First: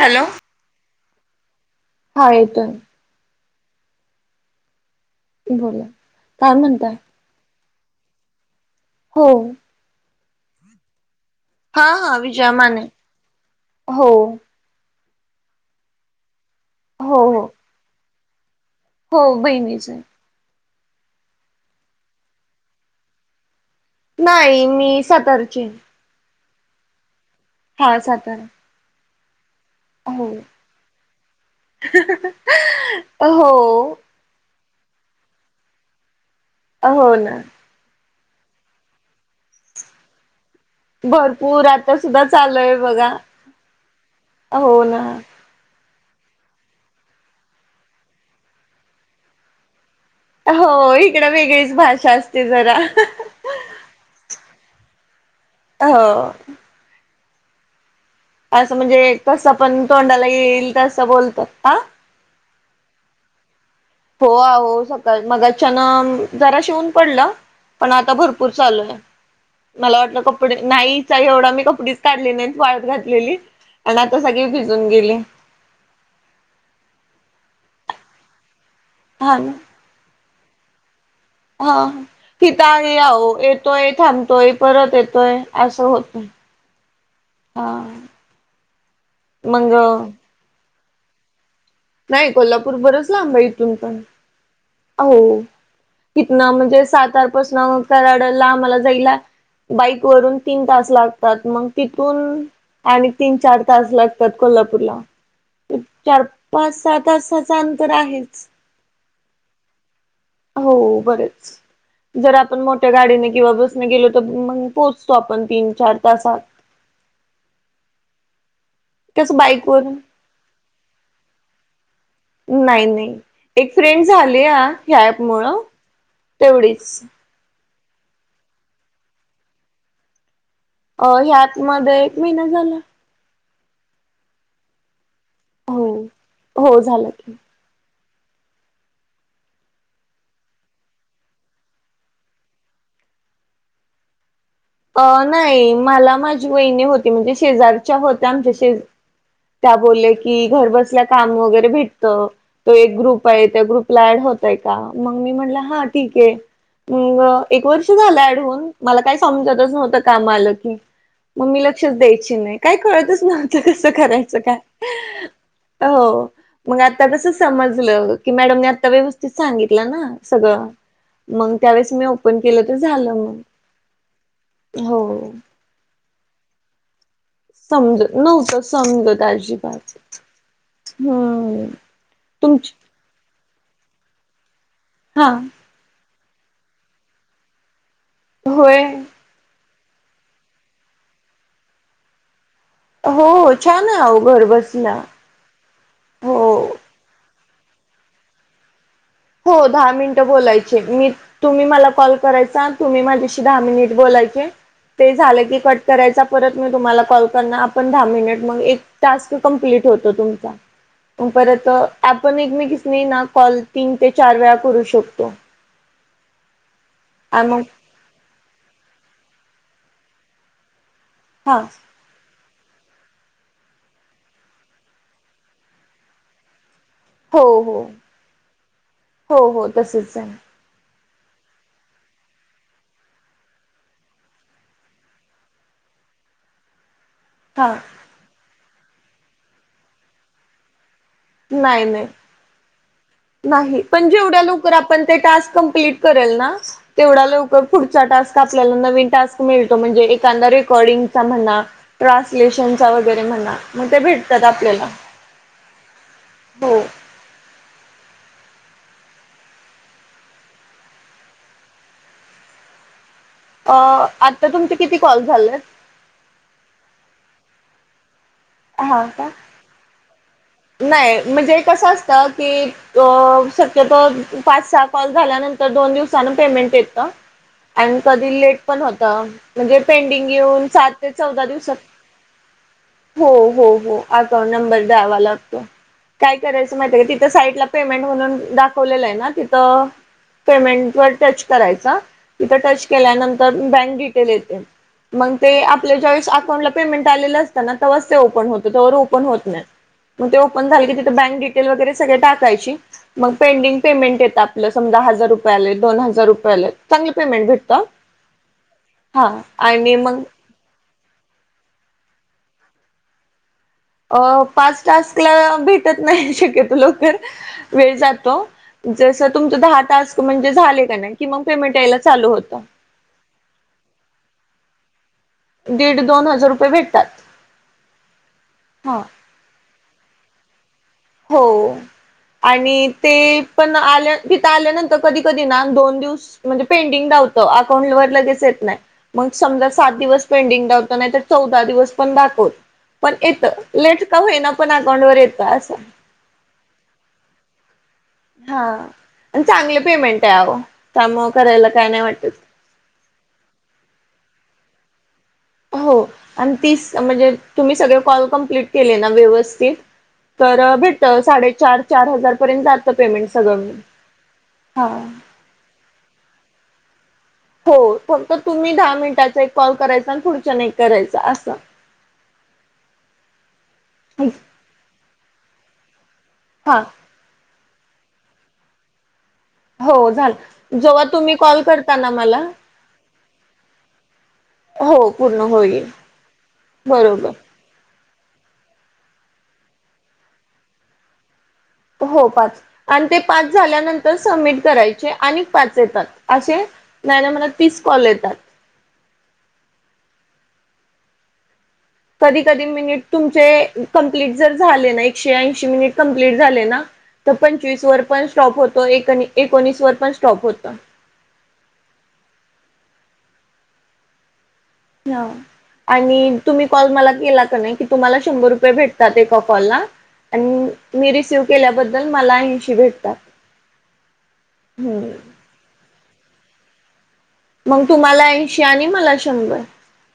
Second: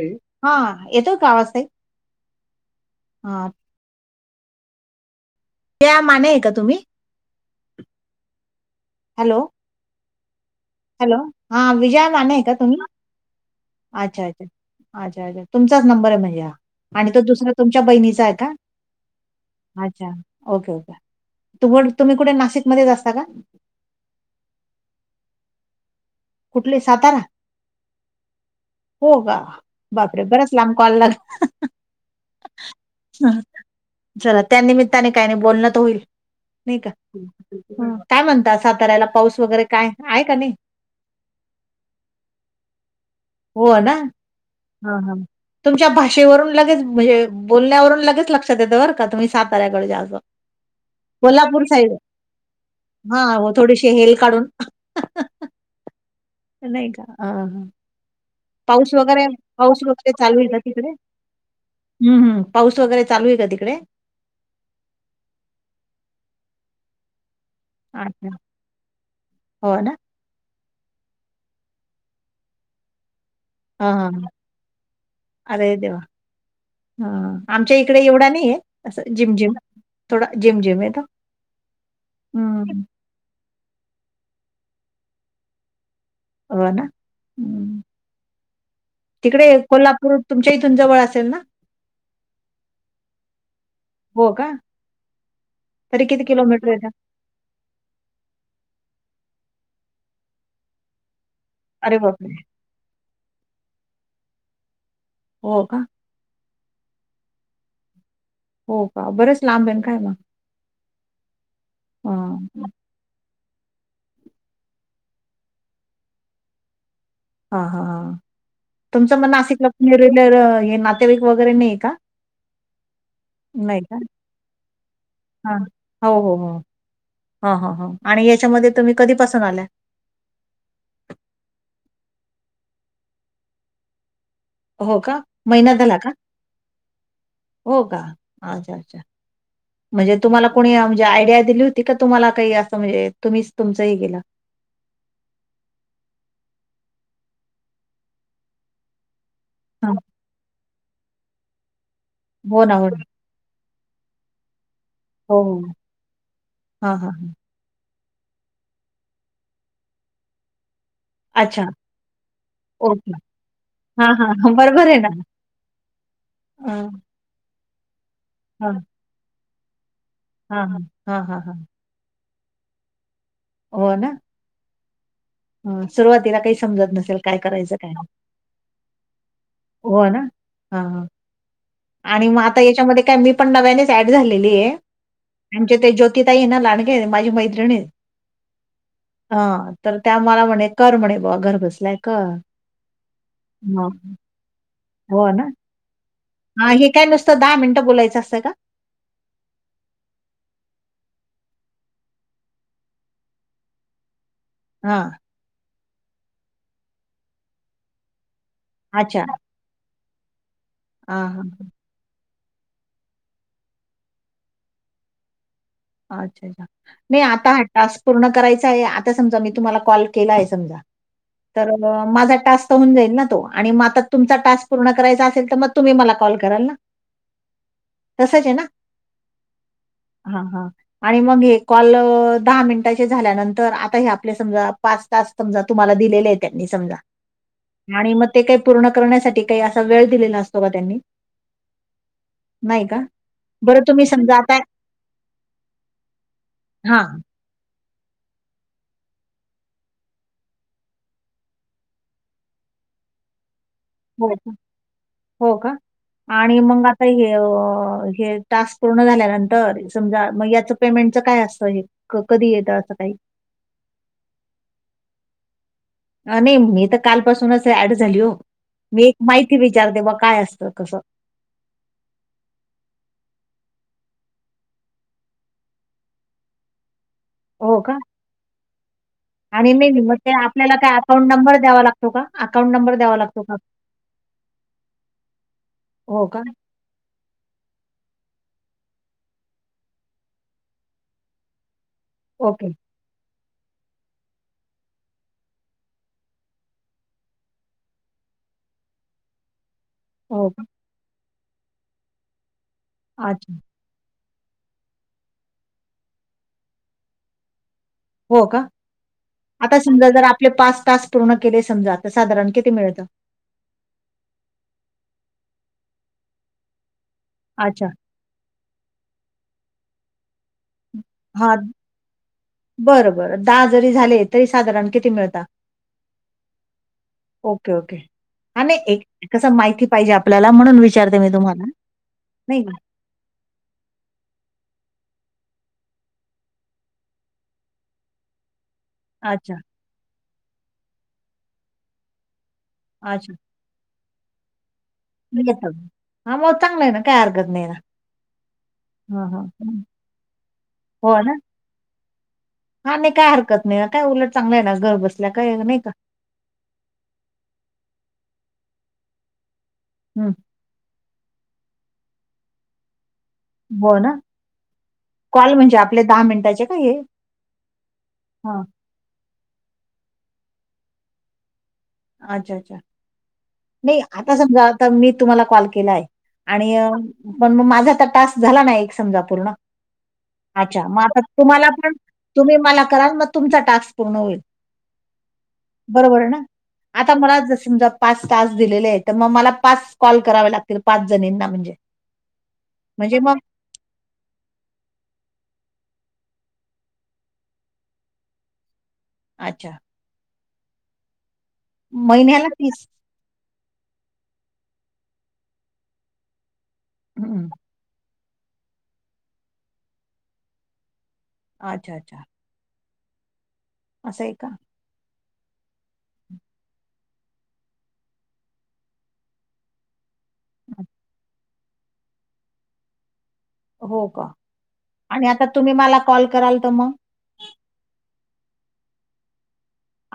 Hello हा यदो कावा असय हा येतोय हा बोला त्या माने आहे का काय तुम्ही म्हणताय हो हॅलो हॅलो हा विजया माने आहे का तुम्ही हो अच्छा अच्छा अच्छा अच्छा तुमचाच नंबर आहे म्हणजे हा आणि हो तो हो दुसरा तुमच्या बहिणीचा आहे का हो बहिणीच आहे. अच्छा ओके ओके तु तुम्ही कुठे नाशिक मध्येच असता का नाही मी सातारची कुठले सातारा हा सातार हो का बापरे बरच लांब कॉल ला हो चला त्या निमित्ताने काही नाही बोलणं तर होईल नाही का हो ना ह काय म्हणत साताऱ्याला पाऊस वगैरे काय आहे का नाही भरपूर आता सुद्धा चालूय बघा हो ना हो हा ना हा तुमच्या भाषेवरून लगेच म्हणजे बोलण्यावरून लगेच लक्षात देतं बरं का तुम्ही साताऱ्याकडच्या असं हो इकड कोल्हापूर वेगळीच साईड भाषा असते जरा हा हो थोडीशी हेल काढून हो नाही नाही का ह हा असं पाऊस म्हणजे वगैरे कसं पाऊस पण वगैरे तोंडाला चालू आहे का येईल तिकडे तसं बोलतात हा हम् हम पाऊस वगैरे चालू आहे का तिकडे हो आह सकाळ मगच्यान जरा शिवून पडलं पण आता अच्छा भरपूर चालू आहे हो ना मला वाटत का कपडे नाहीचा एवढा मी कपडेच काढले नाहीत वाळत घातलेली हा आणि हा आता हा. सगळे भिजून गेले. अरे देवा ह आमच्या इकडे एवढा नाही आहे असं जिम हा ना जिम थोडा जिम जिम आहे त हा तिथ आ आह येतोय थांबतोय परत येतोय असं होत. हो ना तिकडे मग कोल्हापूर तुमच्या इथून जवळ असेल ना? नाही कोल्हापूर बरच लांबा इथून पण. हो का? हो तरी किती इतन किलोमीटर म्हणजे येतं सातारपासन कराड ला आ मला जायला बाईक वरून तीन तास लागतात मग अरे बापरे तिथून आणि तीन चार तास लागतात कोल्हापूरला. हो का चार पाच सात वाजताच अंतर आहेच. हो का? बरंच लांब आहे ना काय मग? हो बरेच जर हां. आपण मोठ गाडीने किंवा बसने गेलो तर मग पोहोचतो आपण तीन चार तासात. हा हा ह तुमचं मग कसं बाईक वरून नाशिकलारलर हे नातेवाईक वगैरे नाही का? नाही नाही एक नाही का? फ्रेंड झाली या ह्या ऍप मुळ तेवढीच. ह ह ह आणि याच्यामध्ये तुम्ही कधीपासून आल्या? अ ह्यात मध्ये एक महिना झाला. हो का महिना हो झाला का? हो झालं. हो का आ अच्छा. म्हणजे तुम्हाला कोणी म्हणजे आयडिया दिली होती का तुम्हाला काही असं म्हणजे तुम्हीच तुमचंही गेलं. अ नाही मला माझी वहिणी होती म्हणजे शेजारच्या होत्या आमच्या शेज त्या हां. बोलल्या की घर बसल्या काम वगैरे भेटत हो तो ना, हो एक ना. ग्रुप आहे त्या ग्रुपला ऍड होतय का मग मी म्हटलं हा ठीक आहे. हा हा हा मग एक वर्ष झालं आडवून मला काय समजतच नव्हतं कामा आल की. अच्छा. मम्मी लक्षच द्यायची नाही काय ओके. कळतच नव्हतं कसं हां, हां, करायचं हां. काय. बरोबर आहे ना. हो मग हां, आता कस सम की मॅडम हां, आता व्यवस्थ सांगितलं ना सगळ हां, हां. हां, हां, हां. मग त्यावे मी ओपन केलं तर झालं म हो ना होय सुरुवातीला काही समजत नसेल. काय करायचं काय समजत नव्हत समज आधी. हो ना हा आणि मग आता तुमची याच्यामध्ये काय मी पण नव्यानेच ऍड झालेली आहे. हा आमचे ते ज्योतिताई ना लाडगे आहेत माझी मैत्रिणी आहेत. होय हा तर त्या मला म्हणे कर म्हणे बघायला घर बसलो होतो. हो हो छान आहे घर बसल्या हो हा हे काय नुसतं दहा मिनिट बोलायचं असतं का? हो दहा मिनटं बोलायची मी तुम्ही मला कॉल करायचा तुम्ही माझ्याशी दहा मिनिट बोलायचे. हां, ते झालं की कट करायचा परत मी तुम्हाला कॉल करणार आपण दहा मिनिट मग अच्छा. टास्क कम्प्लीट होतो हां, तुमचा हां, परत हां. आपण एकमेकीस नाही ना कॉल तीन ते चार वेळा करू शकतो. अच्छा अच्छा मी आ आता मग हा टास्क पूर्ण करायचा ये आता समजा मी तुम्हाला कॉल केला ये समजा हा तर मग माझा टास्क त होऊन जाईल ना तो आणि मग आता तुमचा टास्क पूर्ण करायचा असेल तर मग तुम्ही मला कॉल कराल ना. हो हो तसंच आहे ना? हो हो तसच आहे. हां, हां. आणि मग हे कॉल दहा मिनिटाचे झाल्यानंतर आता हे आपले समजा पाच तास समजा तुम्हाला दिलेले आहे त्यांनी समजा हां. आणि मग ते काही पूर्ण करण्यासाठी काही असा वेळ दिलेला असतो का त्यांनी? नाही नाही. नाही का. बरं नाही तुम्ही पण समजा जेवढ्या आता लवकर आपण ते टास्क कमप्लीट करेल ना हां. तेवढ्या लवकर पुढचा टास्क आपल्याला नवीन टास्क मिळतो म्हणजे एखादा रेकॉर्डिंगचा म्हणा ट्रान्सलेशनचा वगैरे म्हणा. मग ते हो भेटतात का? आपल्याला हो. फाई हे अ हे टास्क पूर्ण झाल्यानंतर समजा म याचं पेमेंटच काय असतं हे. क कधी येतं असं काही? अ आता तुमचे किती कॉल झालेत? नाही मी तर कालपासूनच ऍड झाली हो हा मी का माहिती विचारते बॉ काय अस नाही म्हणजे कसं असतं की अ शक्यतोर पाच सहा कॉल झाल्यानंतर दोन दिवसान पेमेंट येत हो का? आणि कधी लेट पण होत आणि म्हणजे नाही नाही मग पेंडिंग ते येऊन आपल्याला सात काय ते अकाउंट चौदा नंबर दिवसात द्यावा लागतो का? अकाउंट नंबर द्यावा हो लागतो का? हो हो अकाउंट नंबर द्यावा लागतो हो काय का? कराय करायच महितीये का तिथ साईट पेमेंट म्हणून दाखवलेलं आहे ना तिथं पेमेंट वर टच करायचा तिथं ओके. टच केल्यानंतर बँक डिटेल येते मग ते आपल्या ज्यावेेळेस अकाउंटला पेमेंट आलेलं असतं ना तेव्हाच ते ओपन होतं तोवर ओपन होत नाही. मग ते हो का? ओपन झाले की तिथे बँक डिटेल वगैरे सगळे टाकायची मग अच्छा. पेंडिंग पेमेंट येत आपलं समजा हजार रुपय आले दोन हजार रुपयाले चांगले पेमेंट भेटता. हो का आता समजा जर आपले पाच टास्क पूर्ण केले समजा तर साधारण किती मिळत? अ पाच टास्क ला भेटत नाही शक्यतो लवकर अच्छा. वेळ जातो जसं तुमचं दहा टास्क म्हणजे झाले का नाही कि मग हां. पेमेंट यायला चालू होता. बरं बर दहा जरी झाले तरी साधारण किती मिळता? दीड दोन हजार रुपये भेटतात. ओके ओके आणि हा कस माहिती पाहिजे आपल्याला म्हणून वि हो आणि ते पण आल्या तिथं आल्यानंतर कधी कधी ना दोन दिवस म्हणजे पेंटिंग दावतं अकाउंट वर लगेच येत नाही. मग अच्छा, समजा सात दिवस पेंडिंग दावत नाही तर चौदा दिवस पण दाखवुन पण अच्छा. येतं. लेट का होईना पण अकाउंट वर येतं असं. हा मग चांगल आहे ना काय हरकत नाहीये ना. हा हां, आणि हां. चांगले हं. पेमेंट आहे अहो त्यामुळे करायला काय नाही वाटत. हा नाही काय हरकत नाही काय उलट चांगलं आहे ना घर बसल्या काय नाही का. हो आणि तीस म्हणजे तुम्ही सगळे कॉल कमप्लीट केले ना व्यवस्थित हम्म. तर भेटत साडे चार चार हार पर्यंत जात पेमेंट सगळं मीळुन हो ना? हा. कॉल म्हणजे आपले दहा मिनिटाचे का हे? हो फक्त हां. तुम्ही दहा मिनिटाचा एक कॉल करायचा आणि पुढच्याने एक करायचा असं. अच्छा अच्छा नाही आता समजा आता मी तुम्हाला कॉल केलाये आणि हा पण मग माझा तर टास्क झाला नाही एक समजा पूर्ण. हो झालं अच्छा मग जेव्हा आता तुम्ही कॉल तुम्हाला पण करता ना तुम्ही मला कराल मग तुमचा टास्क पूर्ण होईल. हो पूर्ण होईल. बरोबर आहे ना. आता बरोबर मला जर समजा पाच टास्क दिलेले आहेत तर मग मला पाच कॉल करावे लागतील पाच जणींना म्हणजे. हो पाच आणि ते म्हणजे मग पाच. झाल्यानंतर सबमिट करायचे आणि पाच येतात असे ना म्हणता तीस कॉल येतात. अच्छा! कधी महिन्याला कधी मिनिट तुमचे कंप्लीट जर झाले ना एकशे ऐंशी मिनिट कंप्लीट झाले ना. तर हं. पंचवीस वर पण स्टॉप होतो एकोणीस वर पण स्टॉप होतो. अच्छा अच्छा! असं आहे का? हा. आणि तुम्ही कॉल मला केला का नाही की तुम्हाला शंभर रुपये भेटतात एका कॉल ला. आणि मी रिसिव केल्याबद्दल मला ऐंशी भेटतात. हो का? आणि हम्म आता तुम्ही मला कॉल कराल तर मग. मग तुम्हाला ऐंशी आणि मला शंभर.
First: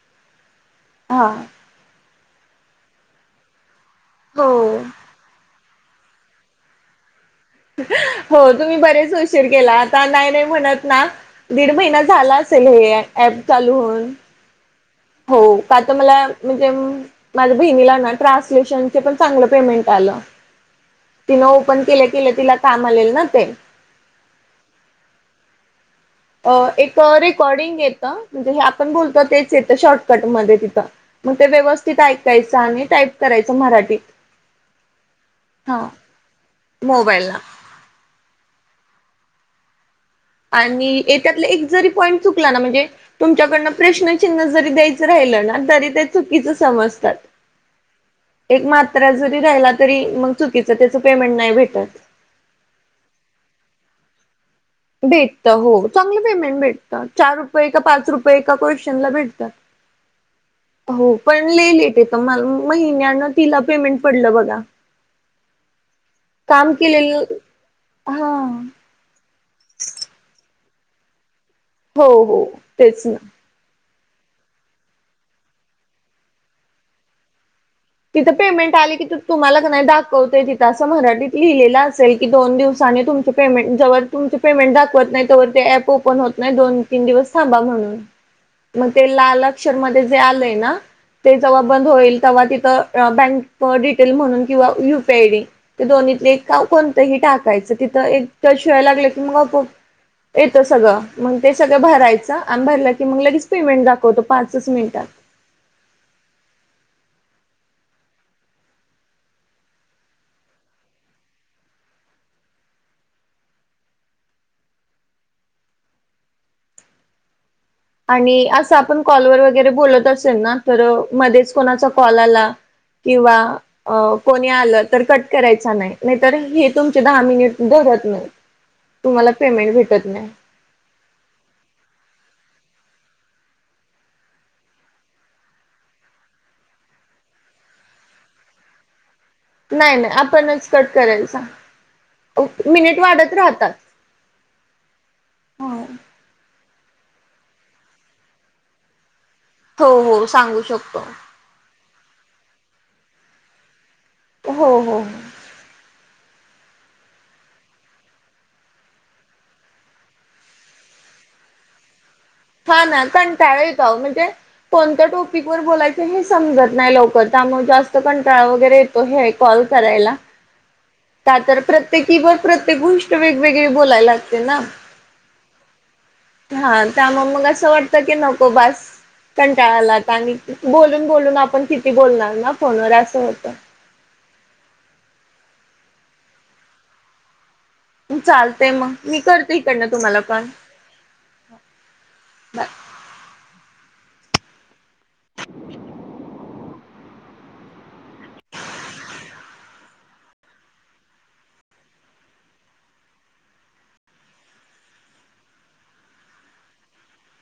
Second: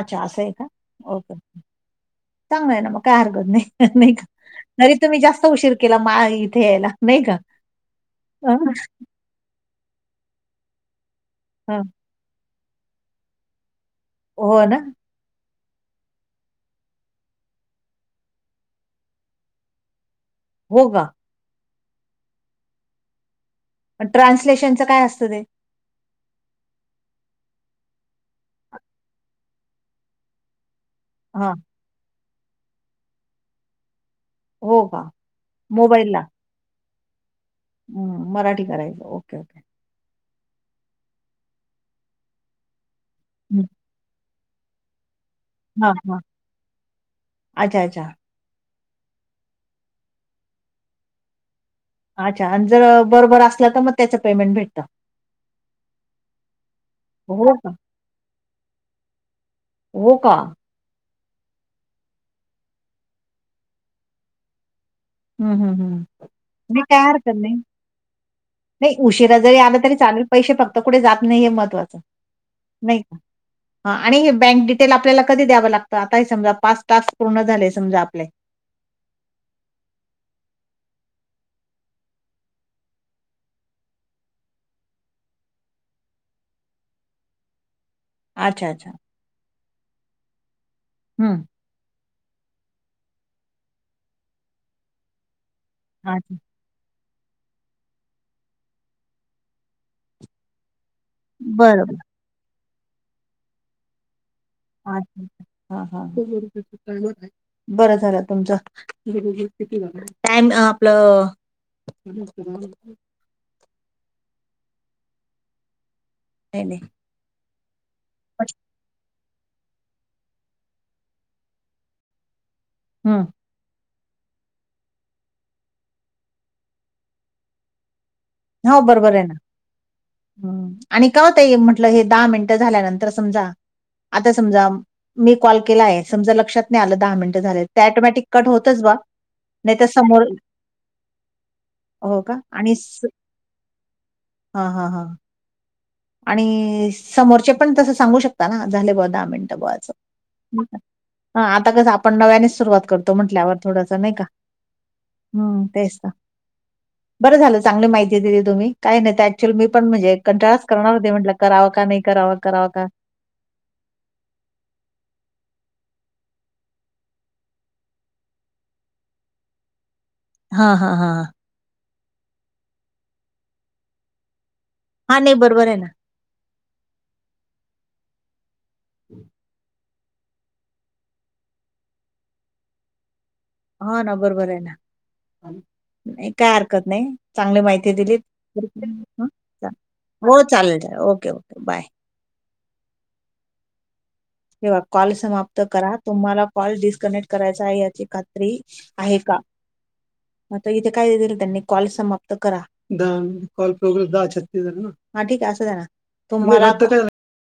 अच्छा असं आहे का हा ओके चांगल आहे ना म काय हरकत नाही. नाही का हो तरी तुम्ही जास्त उशीर केला मा इथे यायला. नाही का? हो हं, तुम्ही बरेच उशीर केला आता नाही नाही म्हणत ना दीड हं. महिना. झाला असेल हे ऍप चालू होऊन. हो ना. हो काल तर मला म्ह माझ्या बहिणीला ना ट्रान्सलेशनचे पण चांगलं पेमेंट आलं. हो गा? तिनं ओपन केल्या केल्या तिला काम आलेल ना ते ट्रान्सलेशनचं काय असतं ते? अ एक रेकॉर्डिंग येतं म्हणजे हे आपण बोलतो तेच येतं शॉर्टकटमध्येध्ये तिथं. मग ते हा व्यवस्थित ऐकायचं आणि टाईप करायचं मराठीत. हो का मोबाईल ला. मोबाईल ना. ह मराठी करायचं ओके ओके. आणि त्यातला एक जरी पॉईंट चुकला ना म्हणजे हं, तुमच्याकडन प्रश्न चिन्ह जरी द्यायचं राहिल ना तरी हा ते हा चुकीच समजतात. अच्छा अच्छा एक मात्रा जरी राहिला तरी मग चुकीचं त्याच पेमेंट नाही भेटत. अच्छा आणि जर बरोबर असलं तर मग त्याचं पेमेंट भेटतं. भेटत हो चांगलं पेमेंट भेटत चार रुपये का पाच रुपये एका क्वशनला भेटतात. हो का. हो पण ललेलेट तर म महिन्यानं तिला पेमेंट पडलं बघा. हं, हं, हं. काम नाही काय केले हरकत नाही हा. नाही उशिरा जरी आला तरी चालेल पैसे फक्त कुे जात नाही हे महत्वाचं हो हो नाही तेच का ना. हा आणि हे बँक डिटेल आपल्याला कधी द्यावं लागतं आता हे समजा पाच टास्क पूर्ण झाले समजा आपले तिथं पेमेंट आली की त तुम्हाला नाही दाखवते तिथं असं मराठीत लिहिलेलं असेल की दोन दिवसानी तुमच्या पेमेंट जेव तुमच पेमेंट दाखवत नाही तेवर ते ऍप ओपन होत नाही दोन तीन दिवस थांबा म्हणून. अच्छा मग अच्छा ते लाल अक्षर म जे आलंय ना ते हम्म जेव्हा बंद होईल तेव्हाि ब टे म्हणून कवा यीयडी दोण ह अच्छा टाकायचं तिथं एक त्या शिवाय लागलं की मग आप येतं सगळं. मग ते सगळं बरोबर भरायचं आम् भरलं की मग लगेच पेमेंट दाखवतो. पाचच मिनिटात अच्छाच्छा हा हा. बरं झालं तुमचं टाम आपलं. [unintelligible] नाही नाही. आणि असं आपण कॉलवर वगैरे बोलत असेल ना तर मध्येच कोणाचा कॉल आला. हम्म. किंवा अ कोणी आलं तर कट करायच नाही नाहीतर हे तुमचे दहा मिनिट धरत नाही. हो बरोबर हाय तुम्हाला ना! पेमेंट भेटत नाही आणि काव ताई म्हटलं हे दहा मिनट झाल्यानंतर समजा आता समजा मी कॉल केला आहे समजा लक्षात नाही आलं दहा मिनट झाले ते ऑटोमॅटिक कट होतच बा? तर नाही नाही समोर आपणच कट करायचा हो का आणि मिनिट स- वाढत राहतात. हा हा हा! हो आणि समोरचे पण तसं सांगू शकता ना झाले बा दहा मिनिट? हो हो सांगू शकतो. आता कस आपण नव्यानेच सुरुवात करतो म्हंटल्यावर थोडंस नाही का. हो हो! हम्म तेच ना. बरं झालं चांगली माहिती दिली तुम्ही काही नाही ऍक्च्युअली मी पण म्हणजें कटाळा करणार होते म्हटलं करावं का नाही करावं हा ना कंटाळा येतो अहो म्हणजे कोणत्या टॉपिक वर बोलायचं हे समजत नाही लवकर त्यामुळे जास्त कंटाळा वगैरे ये तो हे कॉल करायला. हा हा हा! का तर प्रत्येकी बर प्रत्येक गोष्ट वेगवेगळी बोलायला लागते ना. हा नाय बरोबर आहे ना. हा त्यामुळं मग असं वाटत की नको बास कंटाळा आला आणि बोलून बोलून आपण किती बोलणार ना फोनवर असं होतं. हा ना बरोबर आहे ना काय हरकत नाही चांगली माहि ती दिली चालतंय मग मी हो करते इकडनं तुम्हाला कॉल चालेल चालेल ओके ओके बाय. बाय. ठेवा कॉल समाप्त करा तुम्हाला कॉल डिस्कनेक्ट करायचा आहे याची खात्री आहे का. म आता इथे काय दिल त्यांनी कॉल समाप्त करा. द कॉल प्रोग्रेस द छत्तीसण झाले ना, हा ठीक आहे असूद्या ना तुम्हाला